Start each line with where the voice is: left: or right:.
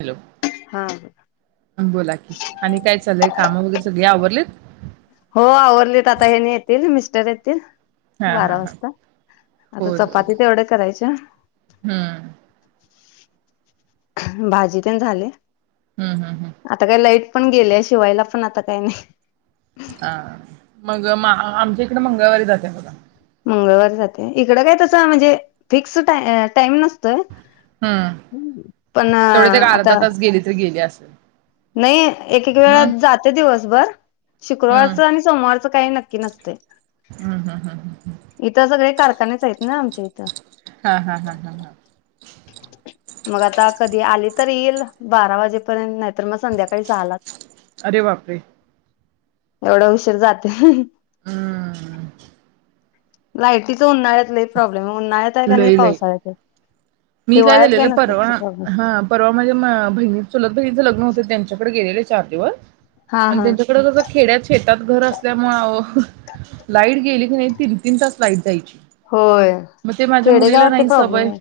right: Hello
left: हा
right: बोला की आणि काय चालय काम वगैरे सगळी आवर [unintelligible]
left: हो आवरली त आता हेनी येतील मिस्टर येतील
right: हा हा
left: बारा
right: हा
left: वाजता आता
right: होय होय
left: चपाती तेवढ्या करायच्या
right: हम्म
left: भाजीतेन झाली
right: हम्म हम्म हम्म
left: पण गेल्या शिवायला पण आता काही नाही
right: हा. मग आमच्या इकडे मंगळवारी जाते बघा
left: मंगळवारी जाते इकडं काय तस म्हणजे फिक्स टाइ अ टाइम नसत
right: हम्म
left: पण
right: तेवढेच एक अर्धा
left: आता
right: तास गेली तरी गेली अस [inaudible]
left: नाही एक एक वेळा जाते दिवस बर
right: हम्म
left: शुक्रवारचं आणि सोमवारचं काही नक्की नसत
right: हम्म हम्म हम्म
left: इथं सगळे कारखानेच आहेत ना आ ते तर
right: हा हा हा हा हा
left: मग आता कधी आली तर येईल बारा वाजेपर्यंत नाही तर मग संध्याकाळी सहालाच
right: अरे बापरे
left: एवढा उशीर जाते
right: हम
left: लायटीच उन्हाळ्यात लई प्रॉब्लेम आहे उन्हाळ्यात एक आणि
right: लई लई
left: पावसाळ्यात एक
right: मी काय झालेलं परवा हा परवा म्हझे बहिणी चलत बहिणीच लग्न होत त्यांच्याकडे गेलेले चार दिवस
left: हा
right: आणि
left: हा
right: त्यांच्याकड जसं खेड्यात शेतात घर असल्यामुंळ आयो लाईट गेली की नाही तीन तीन तास लाईट जायची
left: होय
right: मग ते माझ्या मुलीला
left: खेडेगावात ते
right: नाही
left: प्रॉब्लेम
right: सवय
left: आहे.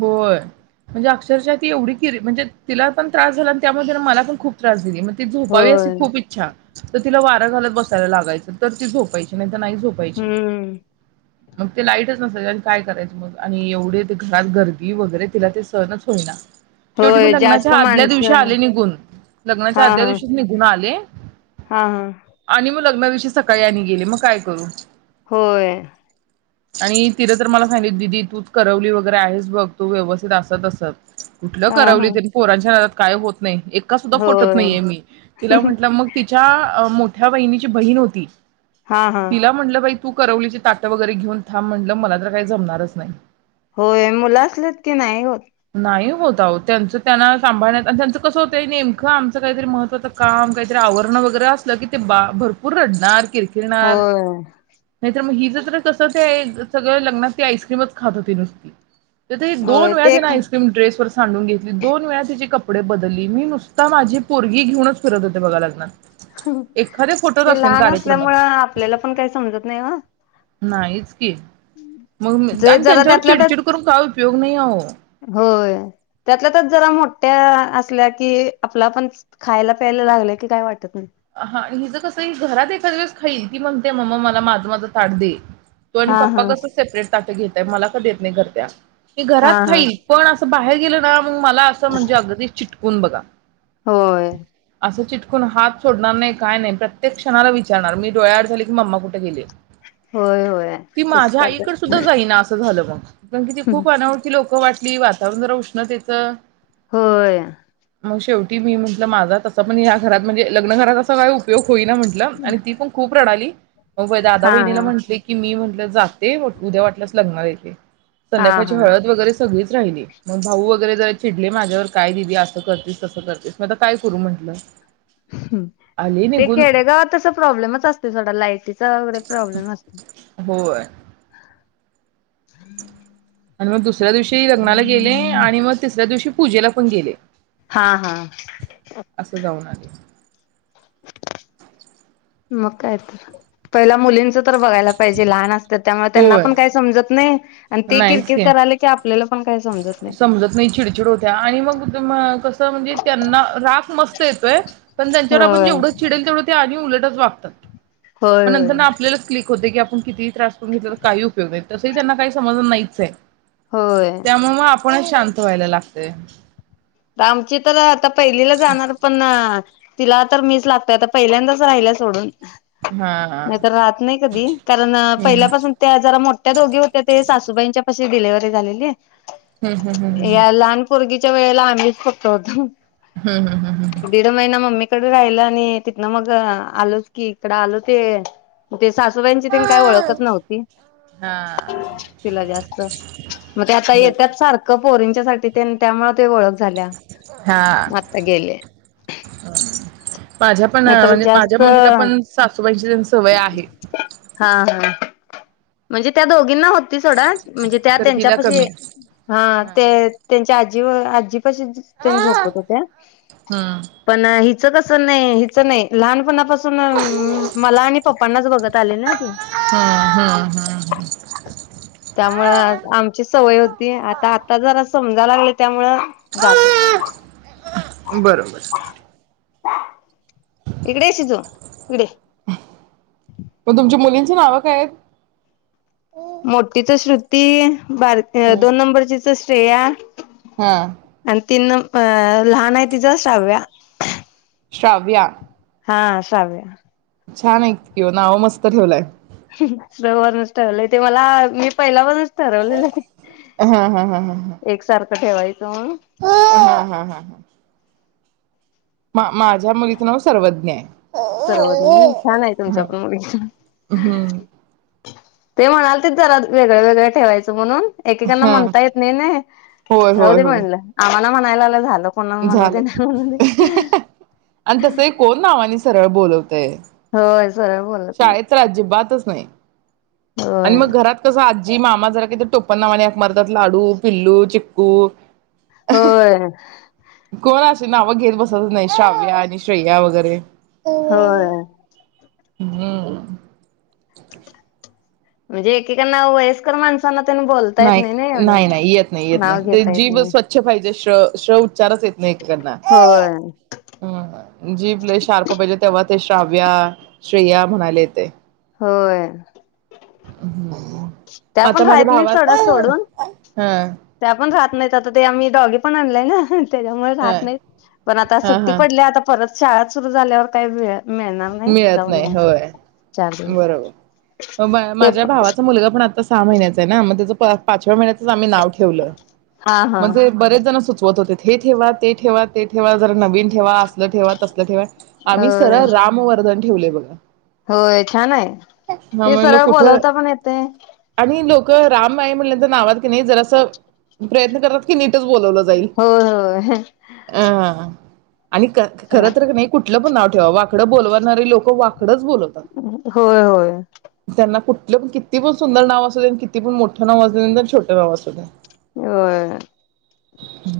right: होय म्हणजे अक्षरशः ती एवढी किरी म्हणजे तिला पण त्रास झाला आणि त्यामुळे मला पण खूप त्रास दिली ती झोपावी अशी
left: होय
right: खूप इच्छा त तिला वारा घालत बसायला लागायचं तच ती झोपायची नाही नाही झोपायची
left: हम्म
right: मग ते लाईटच नसायच काय करायचं मग आणि एवढे ते घरात गर्द वी वगैरे तिला ते सहणच होईना शेवटी मी
left: होय जास्त
right: लग्नाच्या आदल्या दिवशी
left: माणसं
right: आले निघून लग्नाच्या
left: हा
right: आदल्या
left: हा
right: दिवशी निघून आले
left: हा हा
right: लग्नाच्या दिवशी सकाळी आणि गेले मग काय करू
left: होय
right: आणि तिनं तर मला सांगितली दिदी तुच करवली वगैरे आहेस बघ तू व्यवस्थित अस तस कुठलं
left: हा
right: करवली
left: हा
right: तेन पोरांच्या नादात काय होत एका सुद्धा फुटत
left: होय
right: नाहीये मी तिला म्हंटलं मग तिच्या मो ठ्या बहिणीची बहीण होती.
left: हा हा
right: तिला म्हणलं बाई तू करवलीचे ताटं वगैरे घेऊन थांब म्हटलं मला तर काय जमणारच नाय
left: होय मुला असलं की नाही होत.
right: नाही होत त्यांचं त्यांना सांभाळण्यात आणि त्यांचं कसं होतं नेमकं आमचं काहीतरी महत्त्वाचं काम काहीतरी आवरण वगैरे असलं की ते बा भरपूर रडणार किरकिरणार
left: होय
right: नाही तर मग हिज [unintelligible] कसं ते सगळं लग्नात ती आईस्क्रीमच खात होती नुसती तर ती
left: होय ते
right: दोनेळातिने आईक्रीम ड्रेस वर सांडून घेतली दोन वेळा तिची कपडी पुढे बदलली मी नुसता माझी पोरगी घेऊनच फिरत होते बघा लग्नात एखाद्या फोटोत
left: ते
right: असेन
left: लहान
right: कार्यक्रमात
left: असल्यामुळे आपल्याला पण काही समजत नाही हो
right: नाहीच मग
left: जे
right: आणि
left: जरा
right: त्यांच्यावर
left: त्यातल्या त्यात
right: चिडचिड करून काय उ
left: होय त्यातल्यात्यात जरा मोठ त असल्या कि आपला पण खायला प्यायला लागल्या की काय वाटत नाही.
right: हा आणि हिजं कसं ही घरात एखाद वळेस खाईल ती म्हणते मम्मा मला माझं माझं ताट दे तो आणि
left: हा हा
right: पप्पा कस सेपरेट ताटं घेतताय मला देत नाई करत्या मी
left: हा
right: घरात
left: हा
right: खाईल पण बाहेर गेलं ना मला अस म्हणेज असं चिट कोण बघा
left: होय
right: कोण हात सोडणार नाही, काय नाही अन प्रत्येक क्षणाला विचारणार मी डोळ्याआड झाली की मम्मा कुठे गेलीए?
left: होय होय.
right: ती
left: तस
right: माझ्या
left: करतात.
right: आईकड सुद्धा जाईना असं झाल ग कारण की ती खूप अनोळखी लोक वाट- ते वातावरण जर उष्णतेचं
left: होय
right: मग शेवटी मी म्हटलं माझ तस पण ह्या घरात म्हणजे लग्न घराचा असा काय उपयोग होईना म्हटलं आणि ती पण खूप खूप रडाली. दादा
left: हा
right: वहिनीला
left: हा
right: म्हटले की मी म्हण जाते उद्या वाटल्यास लग्नाला येते.
left: हा
right: संध्याकाळची
left: हा
right: हळद वगैरे सगळेच राहिली मग भाऊ वगैरे जरा चिडले माझ्यावर काय दिदी असं करतेस तसं करतेस मग आता काय करू म्हंटलं. आले
left: ते
right: निघून
left: खेडेगावात तस प्रॉब्लेमच असतो सोडा लाइटीचा वगैरे प्रॉब्लेम असतो. [inaudible]
right: होय [unintelligible] दुसऱ्या दिवशी लग्नाला गेले आणि मग तिसऱ्या दिवशी पूजेला पण गेले.
left: हा हा
right: असं जाऊन आले
left: मग काय तर पहिला मुलींच तर बघायला पाहिजे लहान असते त्यामुळे त्यांना
right: होय
left: पण काय समजत नाही. आणि ते
right: नाहीच
left: किरकिर
right: की
left: करायले आपल्याला पण काही समजत नाही
right: समजत नाही चिडचिड होत्या आणि मग कस म्हणजे त्यांना राग मस्त येतोय पण त्यांच्यावर आपण
left: होय
right: जेवढ चिडल तेवढ आणि उलटच वाग
left: होय
right: मग
left: होय
right: नंतर आपल्यालाच क्लि होतोय की आपल्याला किती त्रास काही उपयोग नाही तस ही त्यांना काहीच समजल नाहीच आहे.
left: होय
right: कोणाला शांत व्हायला लागतय.
left: आमची तर आता पहिलीला जाणार पण तिला तर मीच लागतोय आता पहिल्यांदाच राहिल्या सोडून.
right: हा
left: नाही तर राहत नाही कधी कारण
right: हम्म
left: पहिल्यापासून त्या जरा मोठ्या दोघी होत्या ते सासु सासुुबाईंच्यापशी डिलेव्हरी झालेली?
right: हम्म हम्म हम्म
left: या
right: हम्म
left: लहान पोरगी च्यावेळेला मीच फक्त होतो.
right: हम्म, हम्म, हम्म, हम्म.
left: इकडे राहिलं आणि तिथनं मग आलोच की इकड आलो ते सासूबाईची तेन काय
right: हम्म
left: ओळखच नव्हती तिला जास्त मग ते आता
right: हम्म.
left: येतात सारखं पोरींच्यासाठी तेन ते त्यामुळे ते झाल्या.
right: हा
left: आता गेले
right: माझ्या पण
left: नाहीतर
right: म्हणजे माझ्या
left: जास्त
right: मुलीला पण सासूबाईची तेन सवय आहे.
left: हा हा म्हणजे त्या दोघींना होत. ती सोडा म्हणजे त्या
right: खर हिला
left: त्यांच्यापशी
right: कमी
left: हं
right: आहे.
left: ते त्यांच्या आ जीव आजी [unintelligible]
right: हा
left: झोपत होते
right: हम्म
left: पण हि ह कस नाही हिच नाही लहानपणापासून तेन मला आणि पप्पांनाच बघत आले ना ते.
right: हम्म हम्म हम्म.
left: त्यामुळं आमची सवय होती. आता, आता जरा सम लागली त्यामुळं जात येत
right: बरोबर
left: इकडे ये शिजू इकडे ये.
right: पण तुमच्या मुली तुझ नाव काय आहेत?
left: मोठीच श्रुती. बार दोन नंबरचीच श्रेया.
right: हा
left: आणि तीन अ लहान आहे तिच साव्या
right: श्राव्या
left: हा शालु आहे.
right: छान आहे किं ओ नावं मस्त ठेवलाय.
left: स वरणच ठेवलंय ते मला मी पहिल्यावरून
right: हा हा हा हा हा
left: ठेवाय
right: हा, हा, हा, हा. हा. माझ्या मुलीचं नाव सर्वज्ञा आहे.
left: सर्वच छान आहे तुमचा
right: हा
left: पण मुलगा
right: हम्म
left: ते म्हणातेत जरा वेगळ्या वेगळं ठेवायचं म्हणून एकेकांना
right: हा
left: म्हणता येत नाही ना
right: होय होय
left: राहूदेत
right: होय
left: म्हणलं आम्हाला म्हयला आल झालं कोणाला म्हणू दे नाही म्हणू दे
right: झालंय आणि तस कोण नावानी सरळ बोलवतय
left: हो [inaudible]
right: शाळेत तर अजिबातच नाही आणि
left: होय
right: मग घरात कसं आ जी मामा जरा कि टोप्पन नावाने हाक मारतात लाडू पिल्लू चिक्कू
left: होय
right: नाव घेत बसत नाही श्राव्या आणि श्रेया वगैरे
left: होय
right: हम्
left: म्हणजे एकेकांना वयस्कर माणसाांना
right: नाही नाही नाही येत नाही येत
left: नाव
right: नाही ते
left: घेता येत
right: जीभ
left: नाही
right: स्वच्छ पाहिजे श्र श्रौ उच्चरच येत नाही एकेकांना
left: होय
right: जीभ लय शार्प पाहिजे तेव्हा ते श्राव्या श्रेया म्हणायला येतय
left: होय
right: ह
left: त्या पण राहत नाही सोडा सोडून
right: हा
left: त्या पण राहत नाही आता ते आम्ही डॉगी पण आणलाय ना त्याच्यामुळे
right: हा
left: राहत नाही पण आता
right: हा
left: सुट्टी
right: हा
left: पडल्या आता परत शाळा सुरु झाल्यावर काही वेळ मिळणार नाही
right: मिळत
left: जाऊन
right: नाही
left: यायचं.
right: होय
left: चार दिवस
right: बरोबर
left: ते
right: माझ्या
left: पण
right: भावाचा मुलगा पण आ सहा महिन्याचा आहे ना मग त्या पाचव्या महिन्याच आम्ही नाव ठेवल
left: हा हा
right: म्हणजे बरेच जण सुचवत होतेत. हे ठेवा ते ठेवा ते ठेवा जरा नवीन ठेवा असल ठेवा तसल ठेवा आम्ही
left: होय
right: सरळ राम वर्दन ठेवयय बघ
left: होय छान आहे ते
right: म्हणलं
left: सरळ बोलावता पण येतय
right: रामई म्हणल्या नावात की नाही जरास प्रयत्न करत कि नीटच बोलवलं जाईल
left: होय होय.
right: अं आणि ख- खर तर कणी कु तिला पण नाव ठेवावात इकड बोलवणारी लो वाकडच बोलवतात
left: होय होय
right: त्यांना कुठ पण किती पण सुंदर नाव असु दे आणि किती पण मोठ नाव असुदे नाही तर छोटं नाव असु दे
left: होय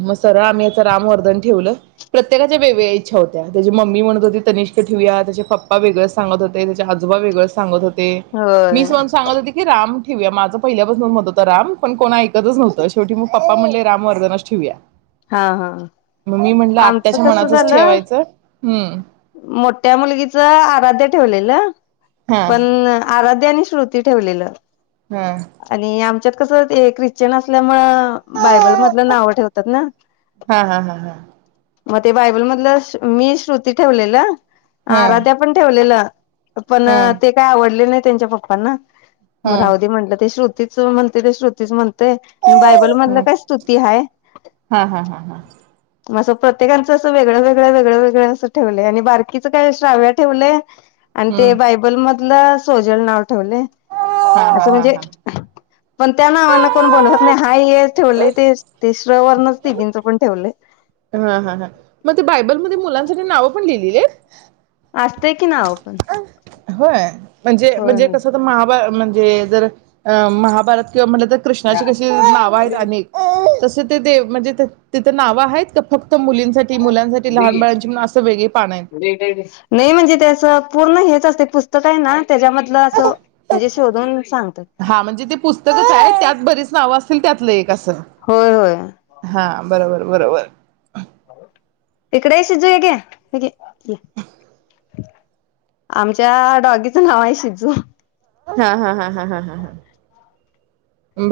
right: मग सरळ आम्ही याच रामवर्धन ठेवलं प्रत्येकाच्या बेबी इच्छा होत्या त्याची मम्मी म्हणत होती तनिष ठेऊया त्याचे पप्पा वेगळ सांगत होते, त्याचे आजोबा वेगळ सांगत हो ते
left: होय
right: मीच म्हण सांगत होते की राम ठिउया माझं पहिल्यापासन मत होतं राम पण कोण ऐकतच नव्हतं शेवटी मग पप्पा म्हणले रामवर्धनच ठेऊया
left: हा हा
right: मग मी म्हटलं
left: आमचं
right: आत्याच्या
left: कसं
right: मनाचच
left: झालं
right: ठेवायचं हम्म
left: त्या मुलगीच आराध्या ठेवलेलं
right: हा
left: पण आरा तेनी श्रुती ठेवलेलं
right: हा
left: आणि आमच्या कस ते ख्रिश्चन असल्यामुळ बायबल मधलं नाव ठेवतात ना
right: हा हा हा हा
left: मग ते बायबल मधलं मी श्रुती ठेवलेलं
right: हा
left: आराध्या पण ठेवलेलं पण
right: हा
left: ते काय आवडले नाही त्यांच्या पप्पांना मग
right: हा
left: राहू दे म्हटलं ते श्रु तिचं म्हणते ते श्रुतीच म्हण आणि बायबल मधलं
right: हा
left: काय स्तुती हाय
right: हा हा हा हा
left: मग अस प्रत्येकाच असं वेगळं वेगळं वेगळं वेगळं असं ठेवलंय आणि बारकीचं काय श्राव्या ठेवलंय आणि ते
right: हम्म
left: बायबल म सोजल नाव ठेवलंय
right: हा हा
left: असं
right: हा
left: म्हणजे
right: हा
left: पण त्या नावान कोण बोलवत नाही हाय हेच ठेवले ते श्र वर्णच तिघींच पण ठेवलंय.
right: हा हा हा हा मग ते बायबल मध्ये मुलांनसाठी नाव पण लिहिलेलीत
left: आसतय कि नांव पण
right: व्हय म्हणजे
left: होय
right: म्हणजे
left: होय
right: कसं तर महाभा म्हणजे जर महाभारत किंवा म्हटलं तर कृष्णाची कशी नावं आहेत अनेक तस म्हणजे तिथं नावं आहेत का फक्त मुलींसाठी मुलांसाठी लहान बाळांची म्हणून असं वेगळी पान आहेत.
left: नाही म्हणजे ते असं पूर्ण हे तसचं असतय पुस्तक हाय ना तेच्यामधलं असं म्हणजे शोधून सांगतात.
right: बरीचं नाव असतील त्यातल एक असं
left: होय होय
right: हा बरं बरं बरोबर
left: इकडे ये शिजु हे घे आमच्या डॉगीच नाव आहे शिजु.
right: हा हा हा हा हा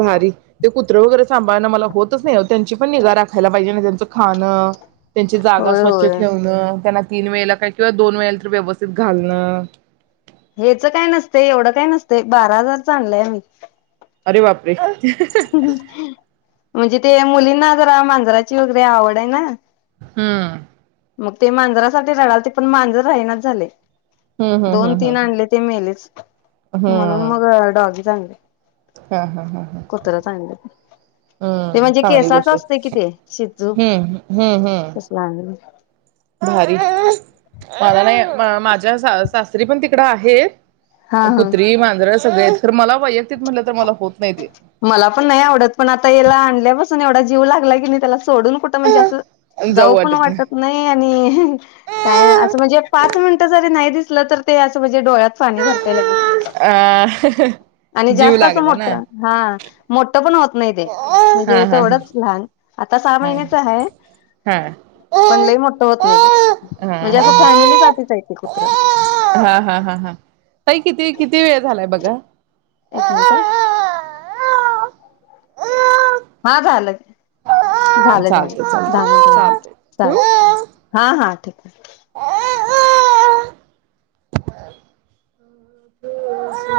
right: बारी ते कुत्र वैगेरे साभाळनं मला होतच नाही ओ त्यांची पण निघा राखायला पाहिजे त्याच खाणं त्यांची जागा
left: होय
right: स्वच्छ
left: होय
right: ठेवण त्यांना तीन वेळेला काय किंवा दोन वेळेला तरी व्यवस्थित घालणं.
left: हेच काय नसतं येवढं काय नसतंय बारा हजारचं आणलय आम्ही
right: अरे बाप
left: म्हणजे ते मुली ना जरा मांजरांची वैगेरे आवड आहे ना.
right: हम्म
left: मग ते माजंरासाठी रडालती पण मांजर राहिनाच झालयं.
right: हम्म हम्म
left: दोन
right: हम्म
left: तीन
right: हम्म
left: आणलीती ती मेलीच म्हणून
right: हम्म
left: मग डॉगी चांगलय.
right: हा हा हा
left: कुत्राच आणलं मग ते
right: हम्म
left: म्हणजे
right: चांगली
left: केसाचे
right: गोष्ट
left: आसतयं
right: आहे.
left: की ते शिजू
right: हम्म
left: तसलं आणलयं.
right: भारीचं मला नाही मा माझ्या सास सासरीपण तिकडे आहे
left: हा हा
right: कुत्री माजंर सगळी आहेत पण मला वैयक्तिक म्हणलं तर मला होत. नाही ते
left: मला पण नाही आवडत पण आता ह्याला आणल्यापासुन येवढा जीव जीव लागला की न त्याला सोडून कुठ म्हणजे असं जाऊ पण वाटत नाही. आणि काय
right: नाही
left: असं म्हणजे पाच मिनिट जरी नाही दिसल तरं असं म्हणजे डोळ्यात पाणी भरतयं लगेच
right: हा अ
left: आणि
right: जीव
left: जास्त असं
right: लागला ना
left: मोठ हा मोठपण होत. होत नाही ते म्हणजे
right: हा हा हा
left: तेवढंच लहान आता सहा महिन्याच हाय.
right: हा हा हा
left: पण लय मोठं होत नाही ते. असं फॅमिलीसाठीच हाय ते कुत्र.
right: हा हा हा हा ताई किती कितीवेळ झालाय बघा
left: एक मिनिट हा झालं. झालंय झालं
right: चालतय
left: दहा मिनिट
right: चालतय
left: झाली
right: चालतय
left: चालतंय हा हा ठेव. [inaudible]
right: [unintelligible] [unintelligible]